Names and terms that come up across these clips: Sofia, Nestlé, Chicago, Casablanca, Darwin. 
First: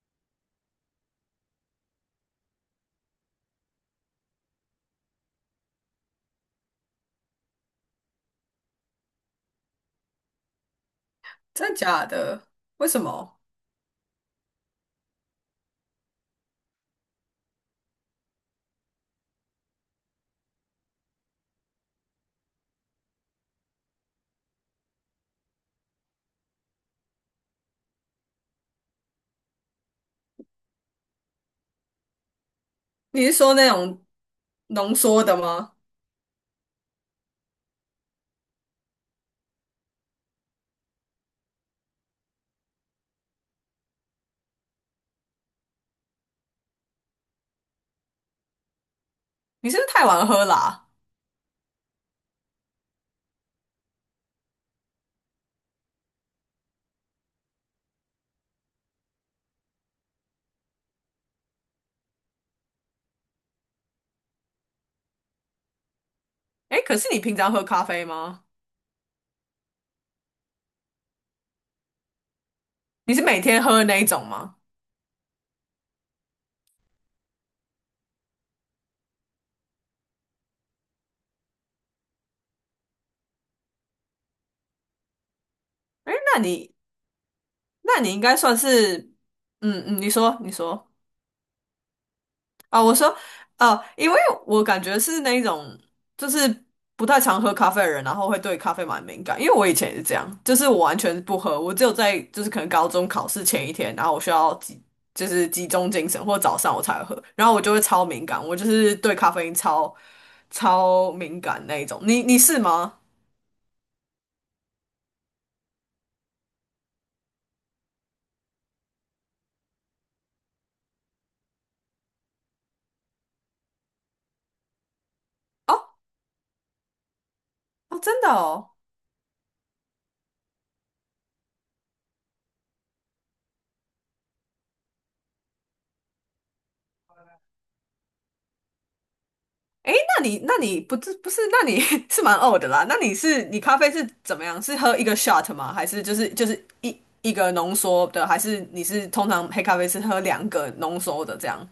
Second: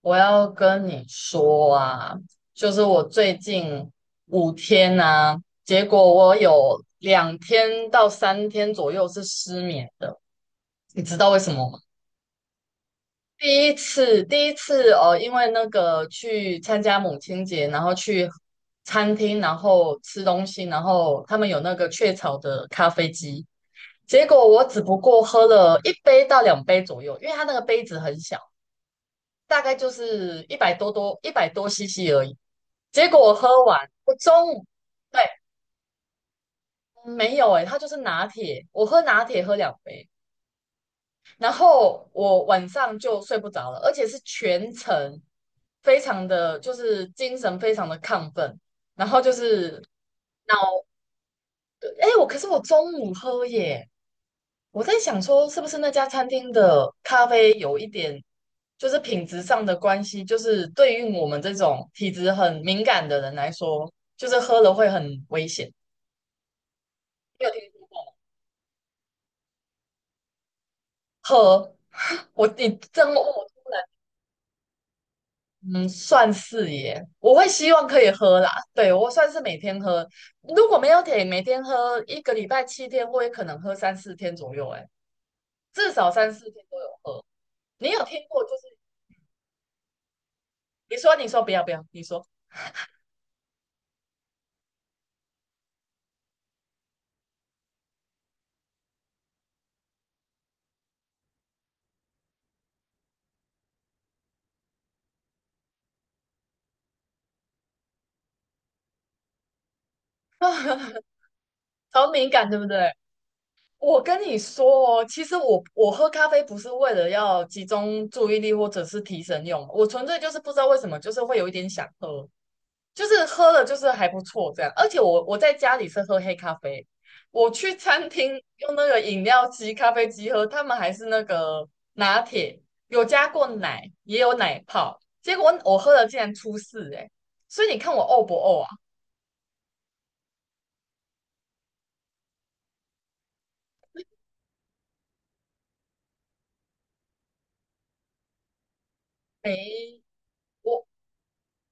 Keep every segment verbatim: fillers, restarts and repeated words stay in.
我要跟你说啊，就是我最近五天啊，结果我有两天到三天左右是失眠的，你知道为什么真的吗？假的？为什么？第一次，第一次哦，因为那个去参加母亲节，然后去餐厅，然后吃东西，然后他们有那个雀巢的咖啡机，结果我只不过喝了一杯到两杯左右，因为它那个杯子很小，大概就是一百多多一百多 C C 而已。结果你我是喝说那完，种我中午浓对。缩的吗？没有诶、它就是拿铁，我喝拿铁喝两杯，然后我晚上就睡不着了，而且是全程非常的就是精神非常的亢奋，然后就你是是不是太晚喝脑啦？哎、诶我可是我中午喝耶，我在想说是不是那家餐厅的咖啡有一点就是品质上的关系，就是对于我们这种体质很敏感的人来说，就是喝了会很危险。哎，可是你平你有常听喝咖啡吗？喝。我你真你是每我天喝的那一种吗？嗯，算是耶，我会希望可以喝啦。对，我算是每天喝，如果没有铁，每天喝一个礼拜七天，我也可能喝三四天左右，哎，至少哎，三那四天你都有喝。你那有你应听该过就算是是，嗯嗯，你说你说，你说你说不要不要，你说啊，我说，呃，因为我感觉是那种就是不太常喝咖啡的人，然后会对咖啡蛮敏感。因为我以前也是这样，就是我完全不喝，我只有在就是可能高中考试前一天，然后我需要集就是集中精神，或早上我才会喝，然后我就会超敏感，我就是对咖啡因超啊，超敏感那一种。好你敏你感对是不对？吗？我跟你说哦，其实我我喝咖啡不是为了要集中注意力或者是提神用，我纯粹就是不知道为什么，就是会有一点想喝。就是喝了就是还不错这样。而且我我在家里哦是喝黑咖啡，我去哦，餐真的厅哦。用那个饮料机、咖啡机喝，他们还是那个拿铁，有加过奶，也有奶泡。结果我喝了竟然出事哎、欸，所以你看我呕不呕啊？诶，那你那你不是不是，那你 是蛮呕的啦。那你是你咖啡是怎么样？是喝一个 shot 吗？还是就是就是一一个浓缩的？还是你是通常黑咖啡是没，喝两个我浓缩的这样？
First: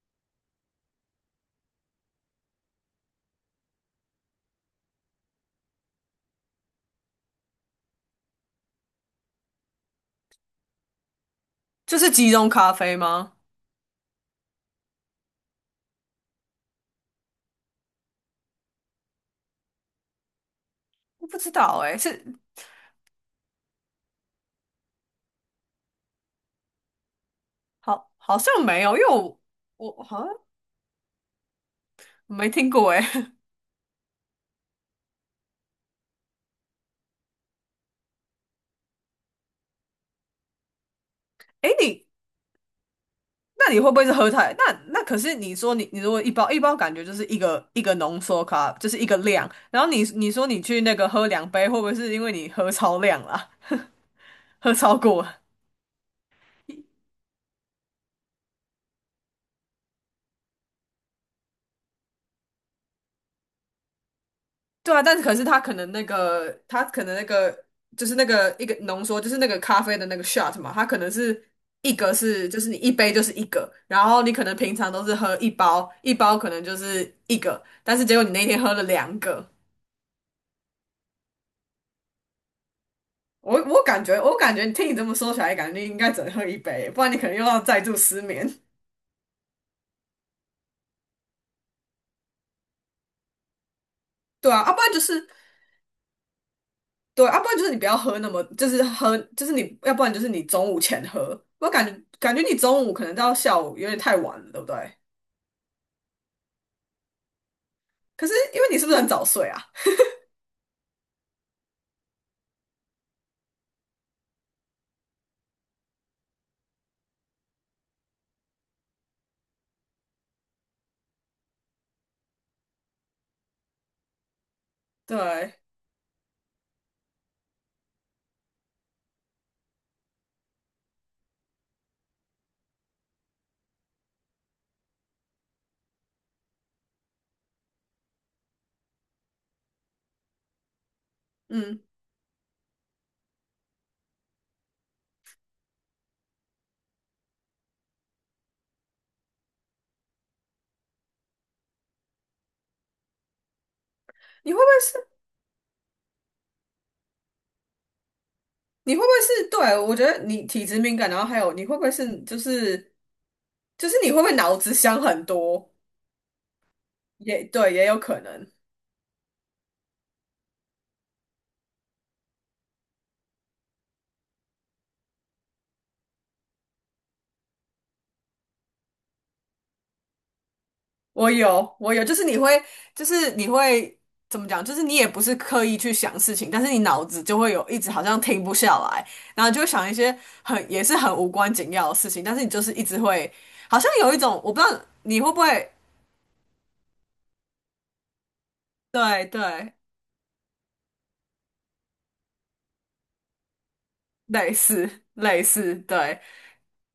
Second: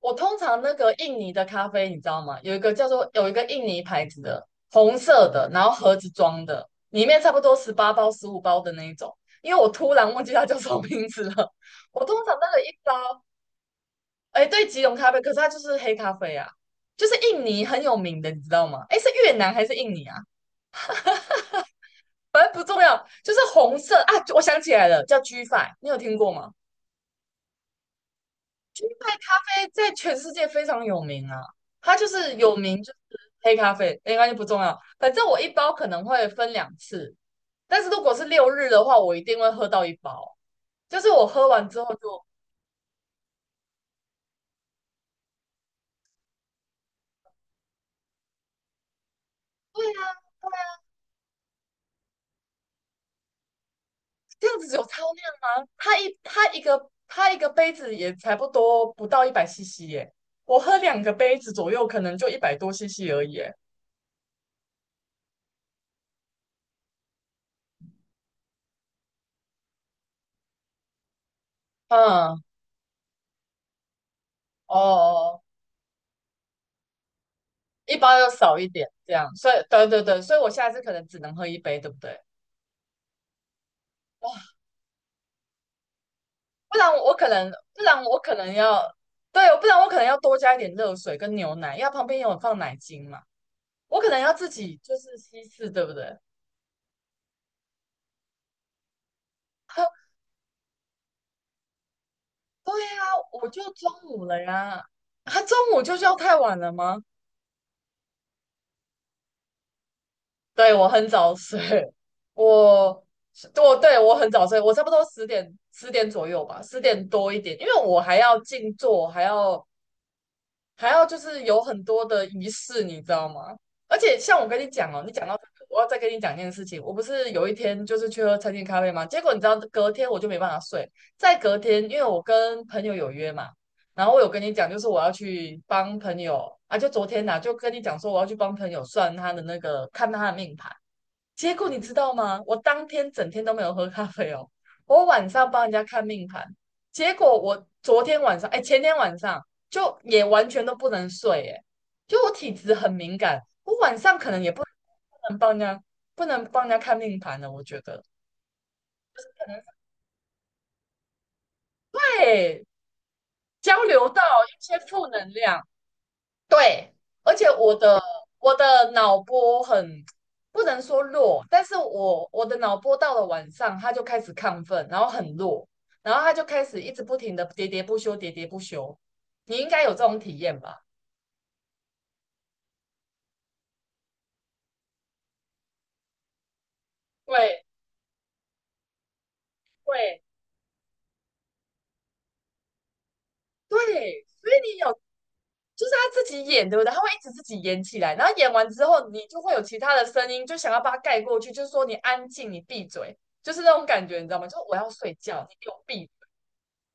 我通常那个印尼的咖啡，你知道吗？有一个叫做有一个印尼牌子的红色的，然后盒子装的，里面差不多十八包、十五包的那一种。因为我突然忘记它叫什么名字了。就我是通集常那中个一咖包，啡吗？哎，对，吉隆咖啡，可是它就是黑咖啡啊，就是印尼很有名的，你知道吗？哎，是越南还是印尼啊？我不知道诶，是反正不重要，就是红色啊。我想起来了，叫 G f i, 你有听过吗？好好像没有，因为我在在我全好像世界非常有名啊，它就是没有听名过就是诶。黑咖啡，应该就不重要，反正我一包可能会分两次，但是如果是六日的话，我一定会喝到一包，就是我喝完诶，之后你就，那你会不会是喝太？那那可是你说你你如果一包一包感觉就是一个一个浓缩咖，就是一个量。然对后你啊，你说你去那个喝两杯，会不会是因为你喝超量啦？这样喝子有超超过量了。吗？它一它一个它一个杯子也才不多，不到一百 C C 耶，我喝两个杯子左右，可能就一百多 C C 而已耶。对啊，但是可是他可能那个，他可能那个就是那个一个浓缩，就是那个咖啡的那个 shot 嘛，它可能是一个嗯，是就是你一杯就是一个，然后你可能平常都是喝哦，一包，一包可能就是一个，一但是结包果要你那少天一喝了点这两样，个。所以对对对，所以我下次可能只能喝一杯，对不对？我我感觉，我哦，感觉你听你这么说起来，感觉你应该只能喝一不杯，然不然我你可可能又能，要再不度然我失可眠。能要，对，不然我可能要多加一点热水跟牛奶，因为它旁边有放奶精嘛，我可能要自对啊，要、己不然就就是是稀释，对不对？对，要、啊不然就是你不要喝那么，就是喝，就是你，要他不然就是你中午前喝。我感觉感觉你对中午可呀、啊，能到我下就午有中点太午晚了了，对不呀，对？他中午就是要太晚了吗？可是因为你是不是很早睡啊？对，我很早睡。我我对我很早睡，我差不多十点十点左右吧，十点多一点，因为我还要静坐，还要还要就是有很多的仪式，你知道吗？而且像我跟你讲哦，你讲到这对，个我要再跟你讲一件事情。我不是有一天就是去喝餐厅咖啡吗？结果你知道，隔天我就没办法睡。在隔天，因为我跟朋友有约嘛，然后我有跟你讲，就是我要去帮朋友啊，就昨天呐、就跟你讲说我要去帮朋友算他的那个，看他的命盘。结果你嗯，知道吗？我当天整天都没有喝咖啡哦。我晚上帮人家看命盘，结果我昨天晚上，哎，前天晚上就也完全都不能睡，哎，就我体质很敏感，我晚上可能你也会不不会是？能帮人家，不能帮人家看命盘了。我觉得，你会不会是？对，我觉得你体质敏感，然后还有你会不会是？就对，是交就是流你会到不会脑一子些想负很能量，多？对，而也且对，我也有的可能。我的脑波很不能说弱，但是我我的脑波到了晚上，它就开始亢奋，然后很弱，然后它就开始一直不停的喋喋不休，喋喋不休。你应该有这种体验吧？我有，我有，就是你会，就是你会怎么讲？就是你也不是刻意去想事情，但是你脑子就会对有一直好像停不下来，然后就会想一些对很也是很无关紧要的事情，但是你就是一直会，好像有一对，种所我以不知你道有，你会不会，就是他自己演，对不对？他会一直自己演起来，然后演完之后，你对就会有对，其他的声音，就想要把它盖过去，就是说你安静，你闭嘴，就是那种感觉，你知道吗？类就是我要似睡类觉，你给似，我闭。对，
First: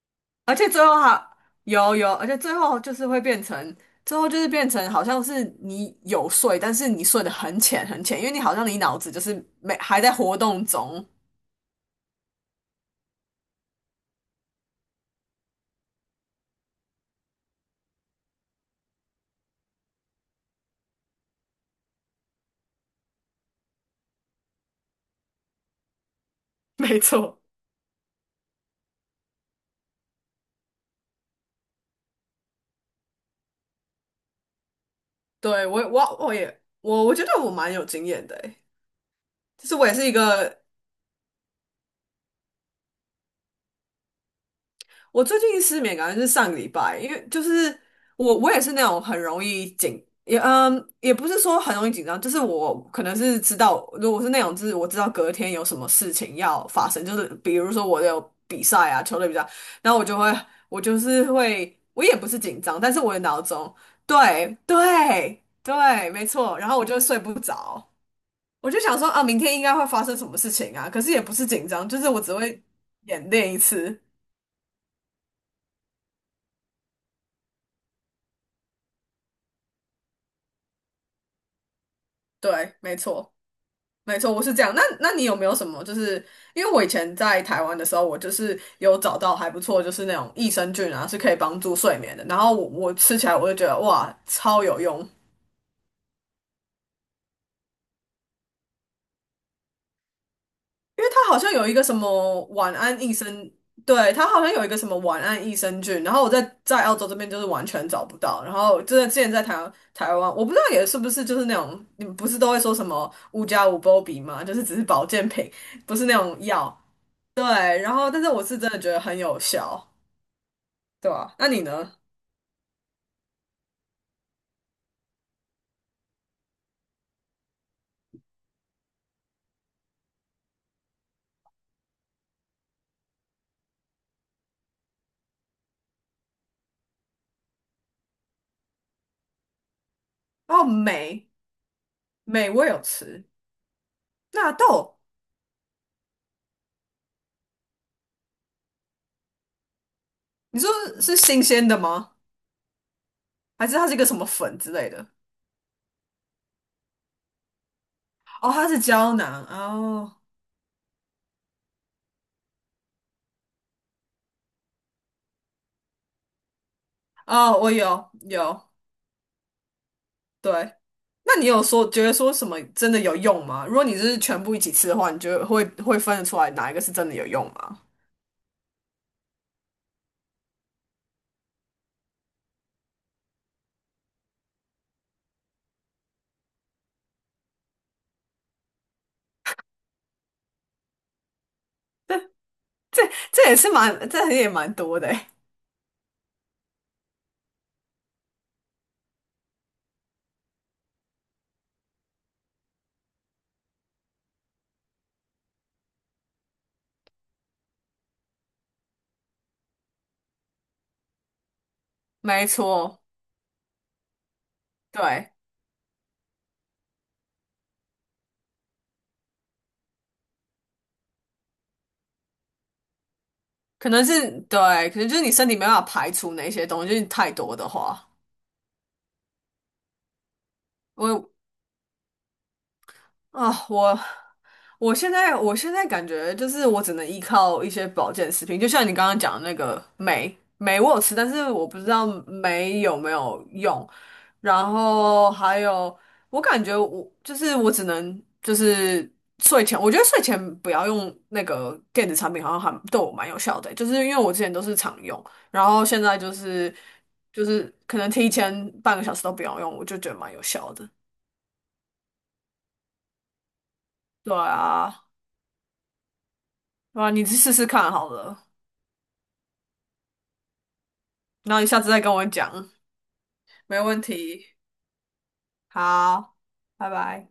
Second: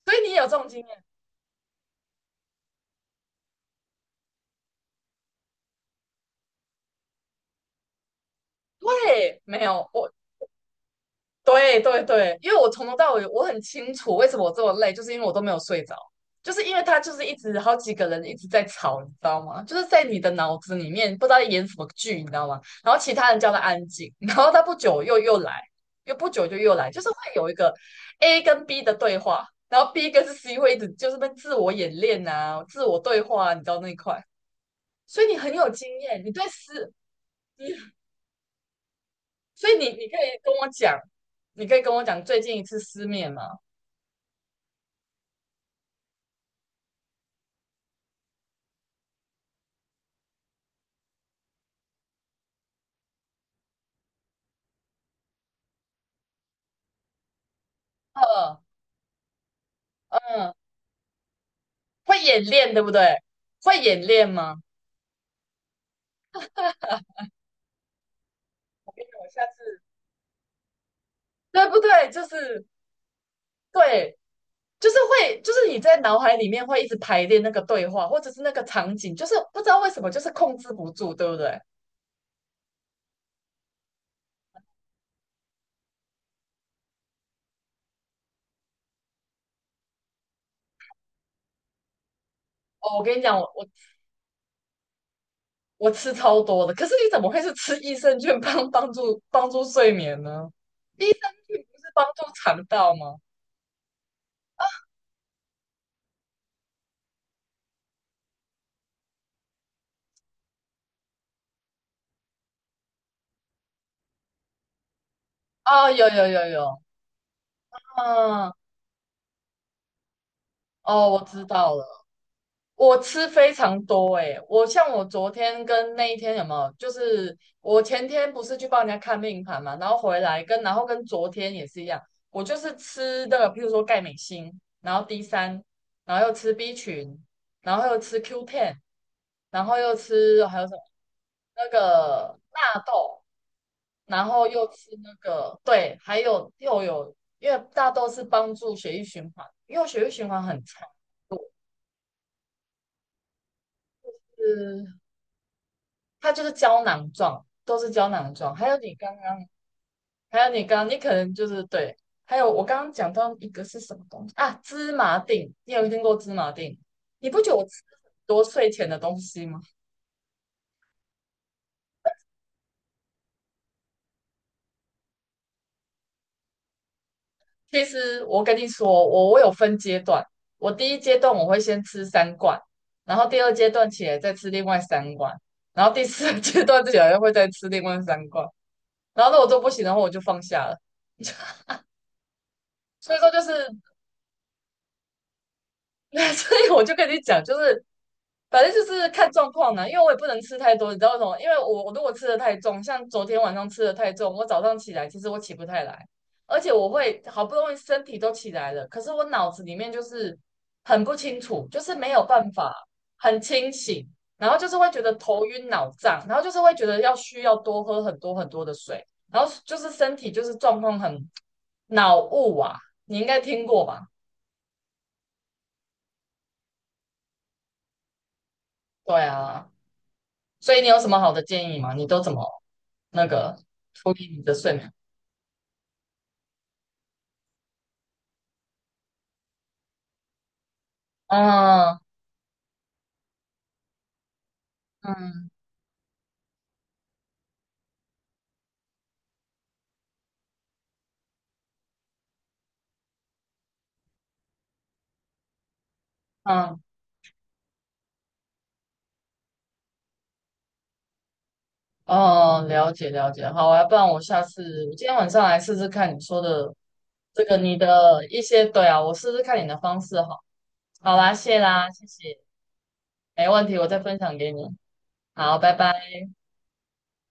所以你有而这种且经最后验。还有有，而且最后就是会变成。最后就是变成好像是你有睡，但是你睡得很浅很浅，因为你好像你脑子就对，是没没有还我，在活动中。对对对，因为我从头到尾我很清楚为什么我这么累，就是因为我都没有睡着，就是因为他就是一直好几个人一直在吵，你知道吗？就是在你的脑子里面不知道在演什么剧，你知道吗？然后其他人叫他安静，然后他不久又又来，又不久就又 来，没就是会错。有一个 A 跟 B 的对话，然后 B 跟 C 会一直就是被自我演练啊，自我对话啊，你知道那一块，所以你很对，有我也经我验，你我对也思。我我觉得我蛮有经验的诶，就所以是你我也是你一可以跟个，我讲，你可以跟我讲最近一次失眠吗？我最近失眠感觉是上个礼拜，因为就是我我也是那种很容易紧，也嗯也不是说很容易紧张，就是我可能是知道，如果是那种就是我知道隔天有什么事情要发生，就是比如说我有嗯比赛啊，球类比赛，然后我就会嗯，我就是会，我也会不是演紧练张，对不但是我对？的脑中。会演练对吗？对对，没错，然后我就睡不着。我就想说啊，我明下天应该次会发生什么事情啊？可是也不是紧对不张，就是对？我就只会是演练一次。对，就是会，就是你在脑海里面会一直排练那个对话，或者是那个场景，就是不知道为什么就是控制不住，对不对？对，没错，没错，我是这样。那那你有没有什么？就是因为我以前在台湾的时候，我就是有找到还不错，就是那种益生菌啊，是可以帮助睡眠的。然后我我哦，我吃跟你起来，讲，我我就我觉得哇，超有用。我吃超多的，可是你怎么会是吃益生菌帮帮助帮助睡眠呢？因益为生它好像菌有一不个是什帮助么肠晚道安益吗？生。对，它好像有一个什么晚安益生菌，然后我在在澳洲这边就是完全找不到，然后真的之前在台湾台湾，我不知道也是不是就是那种你们不是都会说什么五加五波比吗？就是只是保健品，哦，不是有那有种有药，有，对，然后但是我嗯，是真的觉得很有效，哦，对我吧？知那你道了，呢？我吃非常多诶、我像我昨天跟那一天有没有，就是我前天不是去帮人家看命盘嘛，然后回来跟然后跟昨天也是一样，我就是吃的，譬如说钙镁锌，然后 D 三，然后又吃 B 群，然后又吃 q 一,然后又吃还哦，有什么镁那个镁我有纳豆，吃，然后纳又吃豆，那个对，还有又有因为大豆是帮助血液循环，因为我血液循环你很说差。是我新鲜的吗？还是它是一个什么粉之类的？是它就是胶囊状，都是胶囊哦，状。它还有是你胶刚囊刚，哦。还有你刚刚，你可能就是对，还有我刚刚讲到一个是什么东西啊？芝麻锭，你有听过芝麻锭？你不觉得哦，我吃我很有多有，睡前的东西吗？对。那你有说觉得说什么真的有用吗？如果你是全部一起吃的话，你就会会分得出来哪一个是真的有用吗？其实我跟你说，我我有分阶段，我第一阶段我会先吃三罐，然后第二阶段起来再吃另外三罐，然后第四阶段起来会再吃另外三罐，然后如果都不行的话，我就放下了。这所以说就这是，也是蛮，这也蛮多的欸。所以我就跟你讲，就是反正就是看状况啦，因为我也不能吃太多，你知道为什么？因为我我如果吃的太重，像昨天晚上吃的太重，我早上起来其实我起不太来，而且我会好不容易身体都起来了，可是我脑子里面就是很不清楚，就是没有没办法错，很清醒，然后就是会觉得对，头晕脑胀，然后就是会觉得要需要多喝很多很多的水，然后就是身体就是状况很脑雾啊，你应该听过可吧？能是对，可能就是你身体没办法排除那些东西，就是太多的话，对啊，所以你有什么我好的建议吗？你都怎么？那个啊，我处理你的睡眠。我现在我现在感觉就是我只能依靠一些保健食品，就像你刚刚讲的那个酶，酶我有吃，但是我不知嗯道酶有没有用。然后嗯还有，我感觉我就是我只能就是睡前，我觉得睡前不要用那个电子产品，好像还对我蛮有效的欸，就是因为我之前都是常用，然后现在就是嗯，就是可能提前半个小时都不要用，我就觉得蛮有效的。哦，了解了解。好啊，不然我对下次我啊。今天晚上来试试看你说的哇，你去这试个试你看好的一了，些，对啊，我试试看你的方式好。好啦，然谢后你下啦，次再谢跟我谢，讲，没问题，没我再问分享题。给你。好，拜拜。好，拜拜。